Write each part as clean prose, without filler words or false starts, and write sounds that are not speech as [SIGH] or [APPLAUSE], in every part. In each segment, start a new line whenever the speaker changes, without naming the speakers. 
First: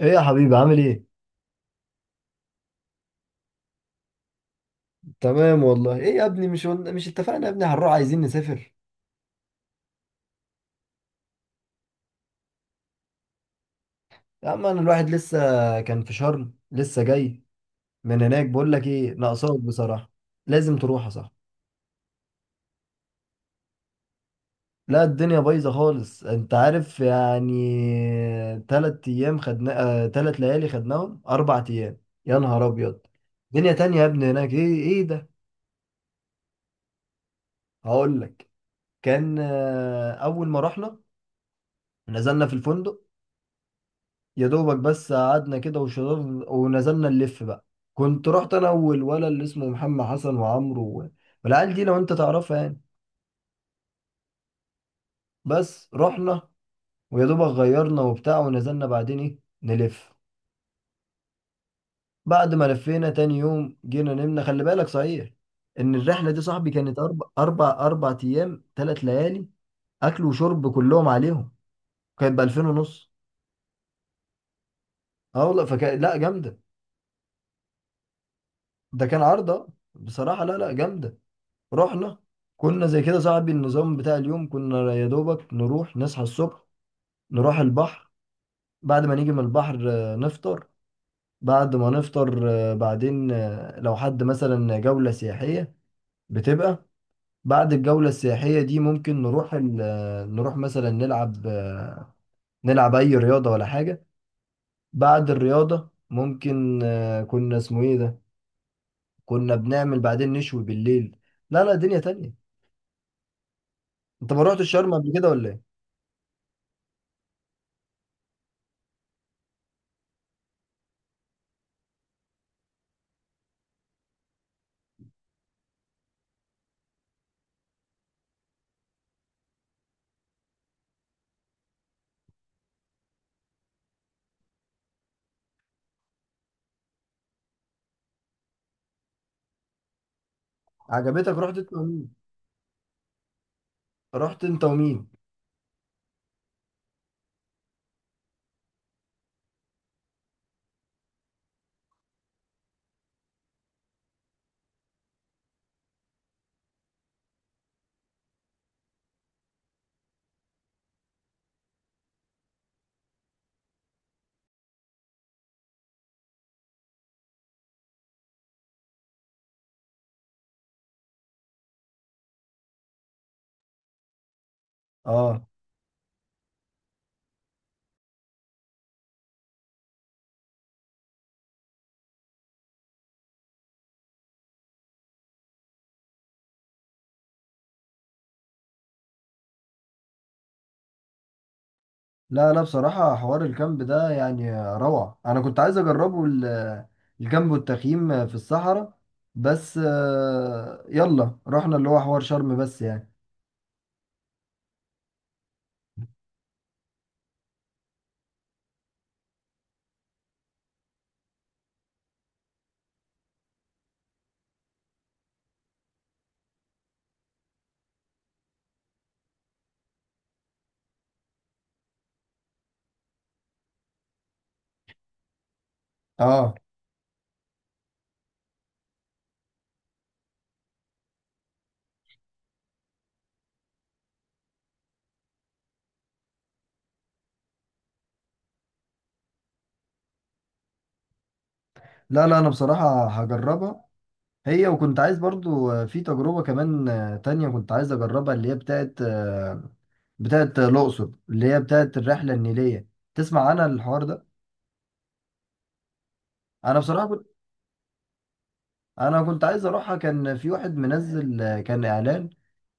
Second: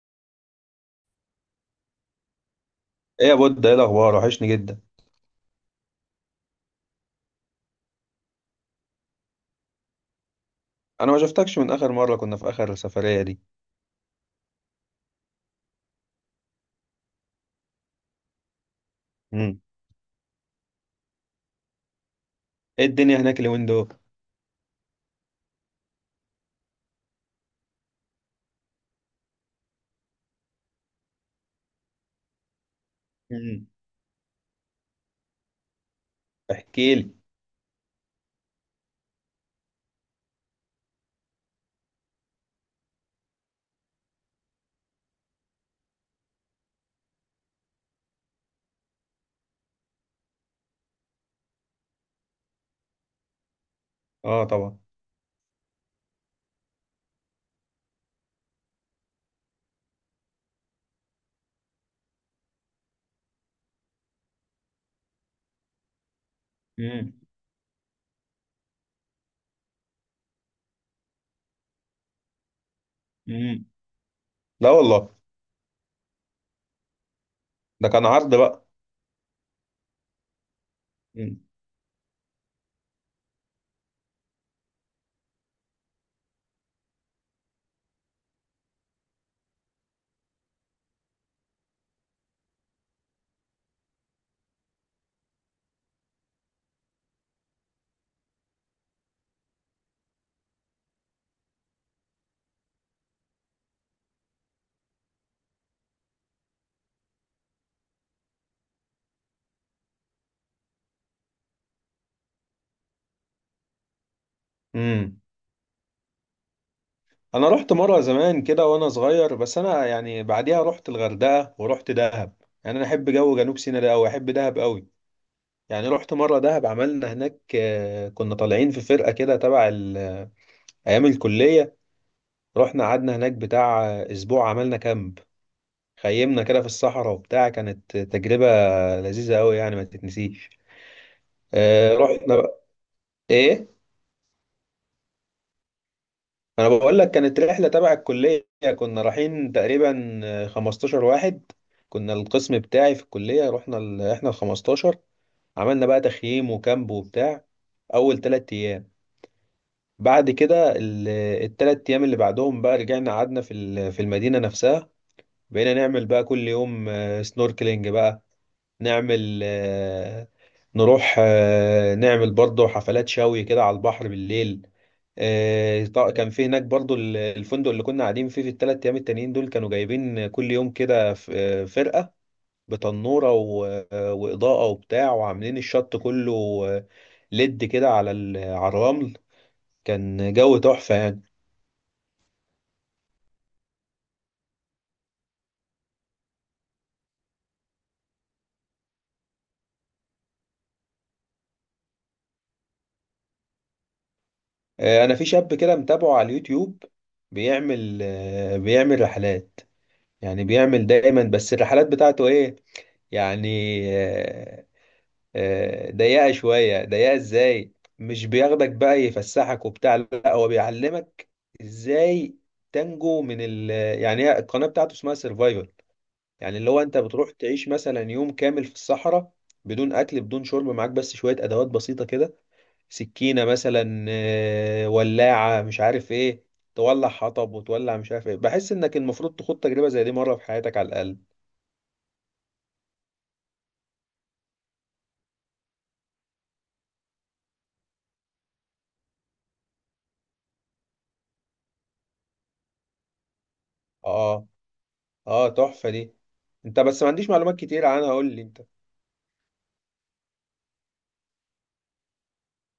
ايه يا حبيبي، عامل ايه؟
ايه يا بود، ايه الاخبار؟ وحشني جدا.
تمام والله. ايه يا ابني، مش قلنا، مش اتفقنا يا ابني هنروح، عايزين نسافر.
انا ما شفتكش من اخر مره كنا في اخر السفريه دي.
يا عم، انا الواحد لسه كان في شرم، لسه جاي من هناك. بقول لك ايه، ناقصاك
امم
بصراحة. لازم تروح يا صاحبي.
ايه الدنيا هناك اليومين دول؟
لا، الدنيا بايظة خالص، انت عارف يعني. تلات ايام خدنا، تلات ليالي خدناهم، اربع ايام. يا نهار ابيض،
امم
دنيا تانية يا ابني هناك. ايه، ايه ده؟
احكي لي.
هقول لك. كان اول ما رحنا، نزلنا في الفندق. يا دوبك بس قعدنا كده وشربنا، ونزلنا نلف بقى. كنت رحت انا والولد اللي اسمه محمد حسن وعمرو والعيال دي لو انت تعرفها يعني.
اه طبعا.
بس رحنا، ويا دوبك غيرنا وبتاع، ونزلنا بعدين ايه نلف. بعد ما لفينا، تاني يوم جينا نمنا. خلي بالك صحيح ان الرحله دي، صاحبي، كانت
امم
اربع ايام ثلاث ليالي، اكل وشرب كلهم عليهم، كانت ب 2000 ونص.
امم لا والله،
اه والله، فكان لا، جامده.
ده كان عرض بقى.
ده كان عرضه بصراحه، لا لا، جامده.
امم
رحنا، كنا زي كده، صاحبي، النظام بتاع اليوم كنا يا دوبك نروح نصحى الصبح، نروح البحر. بعد ما نيجي من البحر نفطر. بعد ما نفطر آه، بعدين آه، لو حد مثلا جولة سياحية بتبقى، بعد الجولة السياحية دي ممكن نروح نروح مثلا نلعب، نلعب أي رياضة ولا حاجة. بعد الرياضة ممكن، كنا اسمه ايه ده، كنا بنعمل بعدين نشوي بالليل. لا لا، دنيا تانية. انت ما روحتش شرم قبل
امم
كده ولا ايه؟
انا رحت مره زمان كده وانا صغير، بس انا يعني بعديها رحت الغردقه ورحت دهب. يعني انا احب جو جنوب سيناء ده قوي، احب دهب قوي. يعني رحت مره دهب، عملنا هناك كنا طالعين في فرقه كده تبع ايام الكليه. رحنا قعدنا هناك بتاع اسبوع، عملنا كامب، خيمنا كده في الصحراء وبتاع. كانت تجربة لذيذة أوي، يعني ما تتنسيش.
عجبتك؟ رحت؟
آه رحنا بقى. إيه؟
رحت انت ومين؟
أنا بقول لك، كانت رحلة تبع الكلية، كنا رايحين تقريبا 15 واحد. كنا القسم بتاعي في الكلية، رحنا إحنا ال 15. عملنا بقى تخييم وكامب وبتاع أول تلات أيام. بعد كده التلات أيام اللي بعدهم بقى رجعنا قعدنا في المدينة نفسها. بقينا نعمل بقى كل يوم سنوركلينج بقى، نعمل نروح نعمل برضه حفلات شوي كده على البحر بالليل.
اه،
كان في هناك برضه الفندق اللي كنا قاعدين فيه في الثلاث ايام التانيين دول كانوا جايبين كل يوم كده فرقة بتنورة وإضاءة وبتاع، وعاملين الشط كله آه، ليد كده على الرمل. كان جو تحفة يعني.
لا لا، بصراحة حوار الكامب ده يعني روعة. انا كنت عايز اجربه، الكامب والتخييم في الصحراء. بس يلا رحنا اللي هو حوار شرم بس يعني.
انا في شاب كده متابعه على اليوتيوب، بيعمل بيعمل رحلات. يعني بيعمل دايما، بس الرحلات بتاعته ايه يعني؟ آه، ضيقة شوية. ضيقة ازاي؟ مش بياخدك بقى يفسحك وبتاع، لا هو بيعلمك ازاي تنجو من ال... يعني هي القناة بتاعته اسمها سيرفايفل.
اه،
يعني اللي هو انت بتروح تعيش مثلا يوم كامل في الصحراء بدون اكل بدون شرب، معاك بس شوية ادوات بسيطة كده، سكينة مثلا ولاعة، مش عارف ايه، تولع حطب وتولع مش عارف ايه. بحس انك المفروض تخوض تجربة زي دي مرة في حياتك على الاقل.
لا لا، انا بصراحة هجربها. هي وكنت عايز برضو في تجربة كمان تانية كنت عايز اجربها، اللي هي بتاعت بتاعت الأقصر، اللي هي بتاعت الرحلة النيلية. تسمع عنها الحوار ده؟
اه. اه تحفة دي.
أنا
انت بس
بصراحة
ما
كنت،
عنديش معلومات كتير عنها، قول لي انت.
أنا كنت عايز أروحها. كان في واحد منزل كان إعلان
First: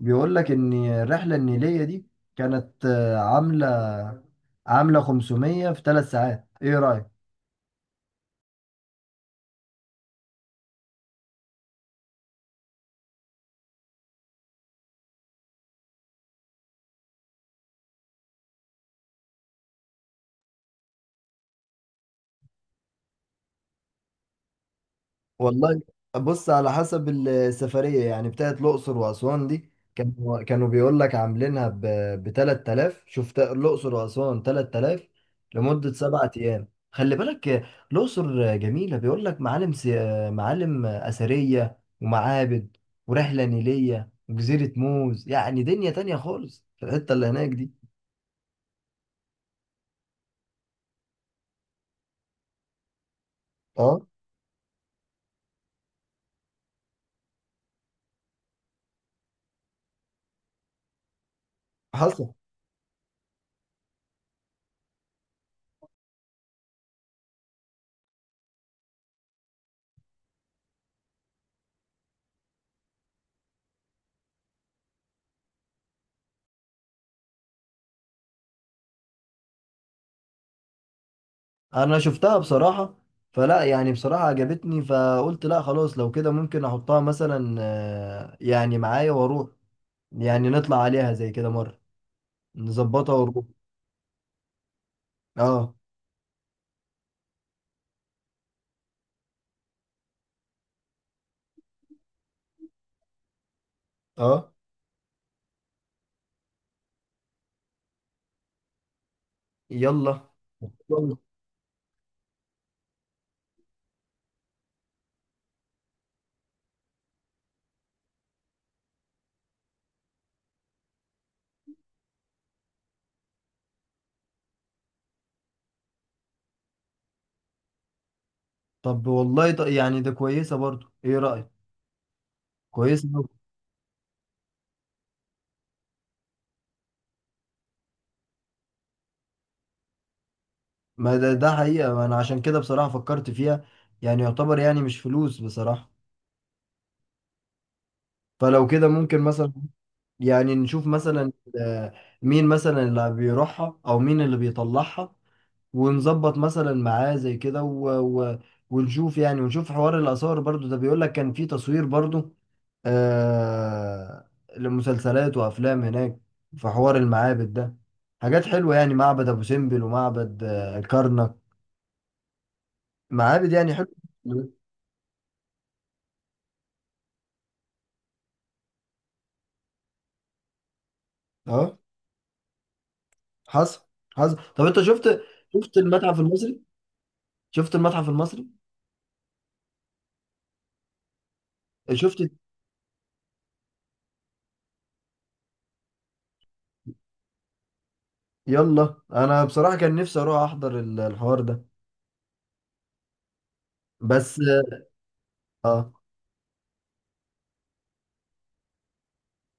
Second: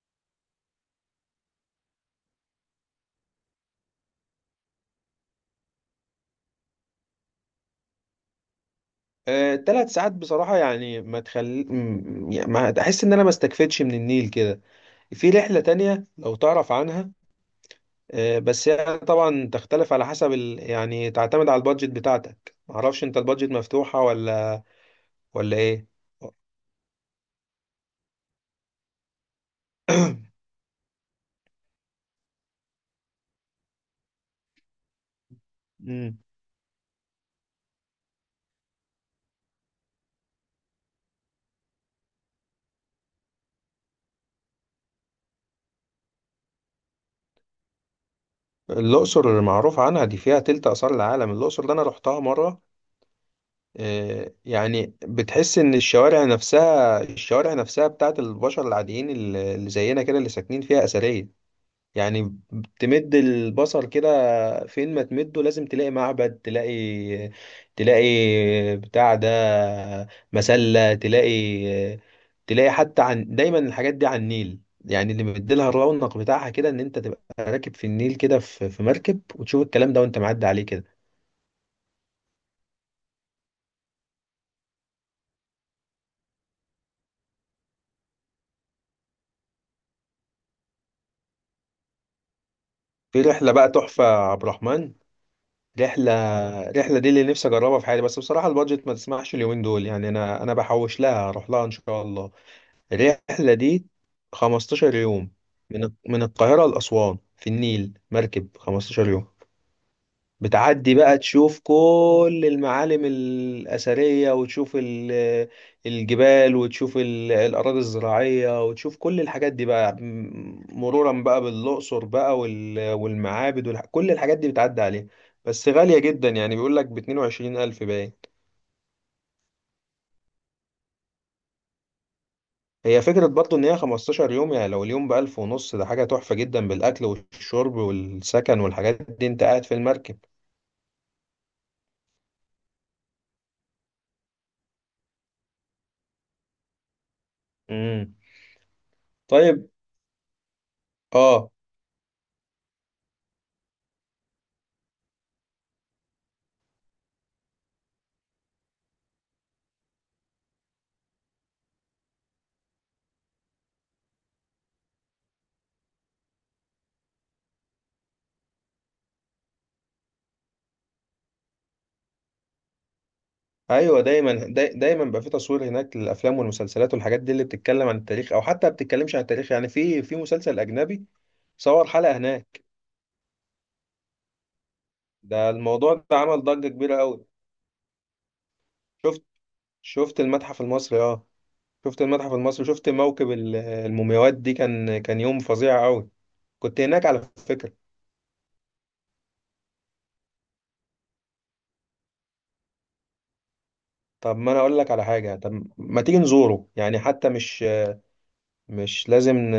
بيقول لك ان الرحله النيليه دي كانت عامله 500 في ثلاث ساعات. ايه رايك؟
تلات ساعات بصراحة يعني ما تخلي يعني ما احس ان انا ما استكفيتش من النيل كده. في رحلة تانية لو تعرف عنها بس هي طبعا تختلف على حسب يعني تعتمد على البادجت بتاعتك. معرفش انت البادجت مفتوحة ولا
والله،
ايه؟
بص، على حسب السفريه يعني. بتاعت الاقصر واسوان دي، كانوا بيقول لك عاملينها ب 3000. شفت؟ الاقصر واسوان 3000 لمده
مم.
سبعة ايام، خلي بالك. الاقصر جميله، بيقول لك معالم اثريه ومعابد، ورحله نيليه وجزيره موز. يعني دنيا تانية خالص في الحته اللي هناك دي.
الأقصر معروف عنها دي، فيها تلت آثار العالم. الأقصر ده أنا رحتها مرة.
اه
يعني بتحس ان الشوارع نفسها، الشوارع نفسها بتاعت البشر العاديين اللي زينا كده اللي ساكنين فيها أثرية
حصل.
يعني. تمد البصر كده فين ما تمده، لازم تلاقي معبد، تلاقي بتاع ده، مسلة، تلاقي حتى. عن دايما الحاجات دي على النيل يعني، اللي مديلها الرونق بتاعها كده ان انت تبقى راكب في النيل كده في مركب وتشوف الكلام ده وانت معدي عليه كده.
انا شفتها بصراحة، فلا يعني، بصراحة عجبتني، فقلت لا خلاص. لو كده ممكن احطها مثلا يعني معايا واروح، يعني نطلع عليها زي كده مرة، نظبطها
في
ونروح.
رحلة بقى تحفة يا عبد الرحمن.
اه
رحلة، رحلة دي اللي نفسي أجربها في حياتي، بس بصراحة البادجت ما تسمحش اليومين دول. يعني أنا بحوش لها، أروح لها إن شاء الله الرحلة دي.
اه،
15 يوم من القاهرة لأسوان في النيل مركب 15 يوم،
يلا
بتعدي
يلا.
بقى تشوف كل المعالم الأثرية، وتشوف الجبال، وتشوف الأراضي الزراعية، وتشوف كل الحاجات دي بقى، مرورا بقى بالأقصر بقى والمعابد كل الحاجات دي بتعدي عليها. بس غالية جدا يعني، بيقول لك ب 22000 باين.
طب والله، يعني ده كويسة برضو، ايه رأيك؟
هي
كويسة
فكرة
برضو.
برضو إن هي 15 يوم، يعني لو اليوم بألف ونص ده حاجة تحفة جدا، بالأكل والشرب والسكن والحاجات دي، أنت قاعد في المركب.
ما ده حقيقة، ما انا عشان كده بصراحة فكرت فيها. يعني يعتبر يعني مش فلوس بصراحة.
مم.
فلو كده ممكن مثلا،
طيب.
يعني نشوف مثلا،
اه.
آه، مين مثلا اللي بيروحها او مين اللي بيطلعها، ونظبط مثلا معاه زي كده، و... ونشوف يعني، ونشوف حوار الاثار برضو ده. بيقول لك كان في تصوير برضو، آه، لمسلسلات وافلام هناك، في حوار المعابد ده، حاجات حلوه يعني. معبد ابو سمبل ومعبد الكرنك، معابد يعني حلوه.
ايوه دايما، دايما بقى في تصوير هناك للافلام والمسلسلات والحاجات دي اللي بتتكلم عن التاريخ، او حتى ما بتتكلمش عن التاريخ، يعني في مسلسل اجنبي
اه
صور حلقه هناك.
حصل حصل. طب انت شفت،
ده
شفت
الموضوع ده
المتحف
عمل
المصري؟
ضجه كبيره قوي.
شفت المتحف المصري؟
شفت، شفت المتحف المصري؟ اه شفت
شفت.
المتحف المصري. شفت موكب المومياوات دي؟ كان يوم فظيع قوي، كنت هناك على فكره.
يلا انا بصراحة كان نفسي اروح احضر الحوار ده
طب
بس.
ما انا اقول لك على حاجه، طب
اه،
ما تيجي نزوره يعني، حتى مش لازم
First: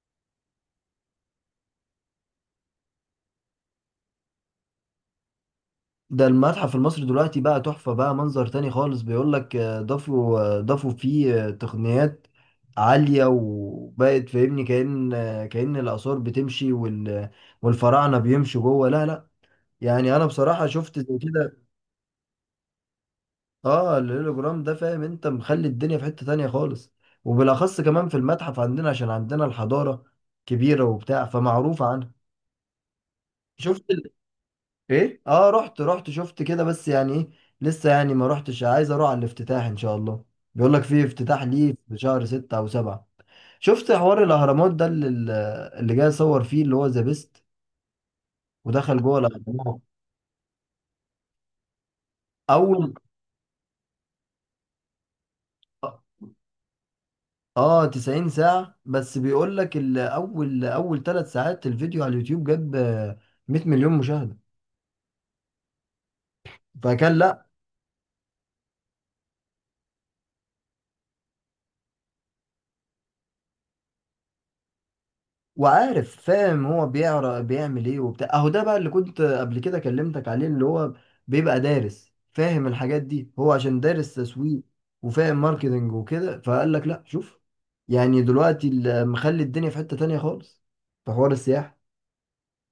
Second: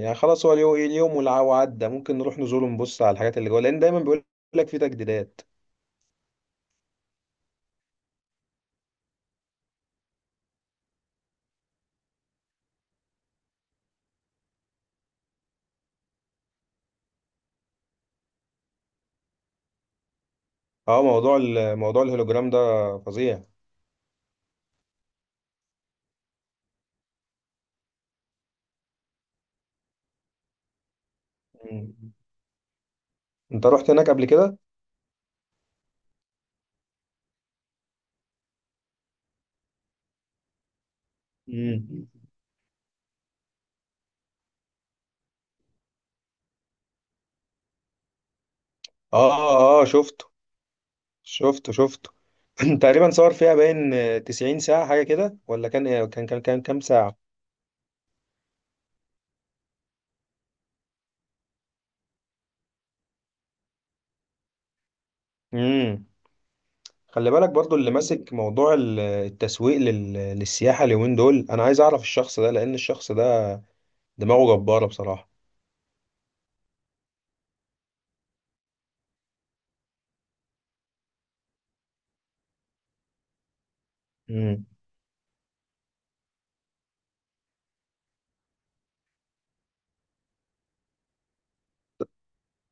يعني خلاص هو اليوم، اليوم وعدى، ممكن نروح نزوره، نبص على الحاجات اللي جوه، لان دايما بيقول لك في تجديدات.
ده المتحف المصري دلوقتي بقى تحفة، بقى منظر تاني خالص. بيقول لك ضافوا فيه تقنيات عالية، وبقت فاهمني كأن، كأن الآثار بتمشي والفراعنة بيمشوا جوه. لا لا، يعني انا بصراحة شفت
اه
زي
موضوع
كده.
موضوع الهولوجرام ده فظيع.
اه الهولوجرام ده فاهم، انت مخلي الدنيا في حتة تانية خالص. وبالأخص كمان في المتحف عندنا عشان عندنا الحضارة كبيرة وبتاع، فمعروف
مم.
عنها.
انت
شفت؟
رحت هناك قبل كده؟
ايه؟ اه رحت شفت كده بس يعني ايه. لسه يعني ما رحتش، عايز اروح على الافتتاح ان شاء الله. بيقول لك في افتتاح ليه
مم.
في شهر ستة او سبعة. شفت حوار الاهرامات ده اللي جاي يصور فيه، اللي هو ذا بيست، ودخل جوه
اه
الاهرامات
اه. شفته شفته. [CLEARS THROAT]
اول.
تقريبا صور فيها باين 90 ساعة حاجة كده، ولا كان إيه؟ كان كام ساعة؟
اه 90 ساعة، بس بيقول لك اول ثلاث ساعات الفيديو على اليوتيوب جاب 100 مليون مشاهدة،
امم
فكان
خلي
لا.
بالك برضو اللي ماسك موضوع التسويق للسياحة اليومين دول، انا عايز اعرف الشخص ده، لان الشخص ده دماغه جبارة بصراحة.
وعارف، فاهم هو بيقرا بيعمل ايه وبتاع. اهو ده بقى اللي كنت قبل كده كلمتك عليه، اللي هو بيبقى دارس فاهم الحاجات دي، هو عشان دارس تسويق وفاهم ماركتنج وكده. فقال لك لا شوف، يعني دلوقتي مخلي الدنيا في حتة تانية خالص في حوار السياحة.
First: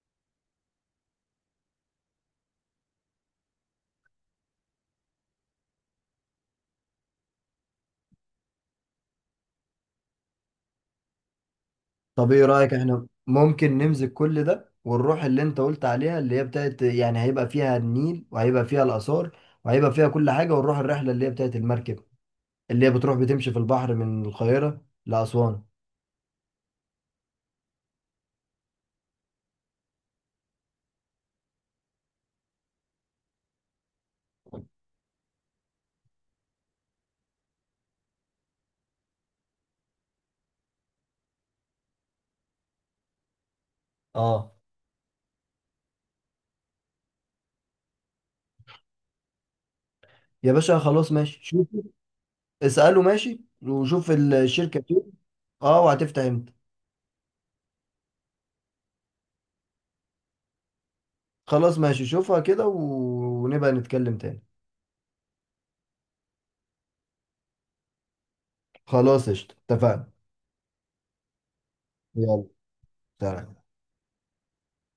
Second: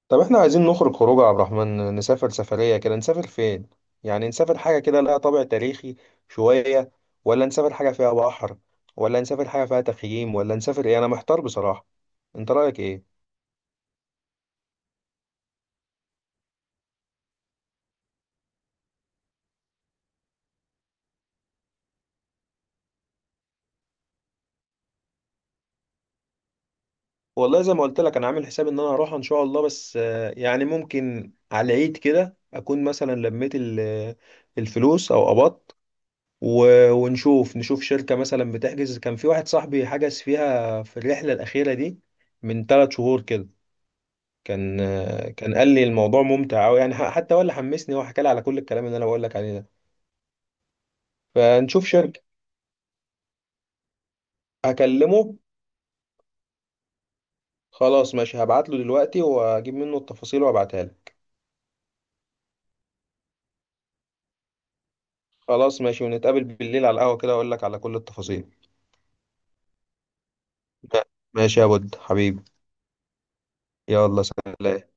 طب احنا عايزين نخرج خروج يا عبد الرحمن، نسافر سفرية كده. نسافر فين؟ يعني نسافر حاجة كده لها طابع تاريخي شوية، ولا نسافر حاجة فيها بحر، ولا نسافر حاجة فيها تخييم، ولا نسافر ايه؟ انا محتار بصراحة.
طب ايه
انت
رأيك
رأيك
احنا
ايه؟
ممكن نمسك كل ده ونروح اللي انت قلت عليها، اللي هي بتاعت يعني هيبقى فيها النيل وهيبقى فيها الآثار وهيبقى فيها كل حاجة، ونروح الرحلة اللي هي بتاعت المركب، اللي هي بتروح بتمشي في البحر من القاهرة لأسوان.
والله زي ما قلت لك، انا عامل حساب ان انا هروح ان شاء الله، بس يعني ممكن على العيد كده اكون مثلا لميت الفلوس او قبضت ونشوف، نشوف شركة مثلا بتحجز. كان في واحد صاحبي حجز فيها في الرحلة الأخيرة دي من ثلاث شهور كده،
اه،
كان كان قال لي الموضوع ممتع قوي. يعني حتى هو اللي حمسني، هو حكى لي على كل الكلام اللي انا بقول لك عليه ده.
يا باشا، خلاص ماشي شوف.
فنشوف شركة،
اسأله ماشي، وشوف الشركة فين.
اكلمه.
اه وهتفتح امتى.
خلاص ماشي، هبعت له دلوقتي واجيب منه التفاصيل وابعتها لك.
خلاص ماشي، شوفها كده ونبقى نتكلم تاني.
خلاص ماشي، ونتقابل بالليل على القهوة كده اقول لك على كل التفاصيل.
خلاص قشطة، اتفقنا.
ماشي يا بود
يلا
حبيبي.
سلام.
يلا سلام.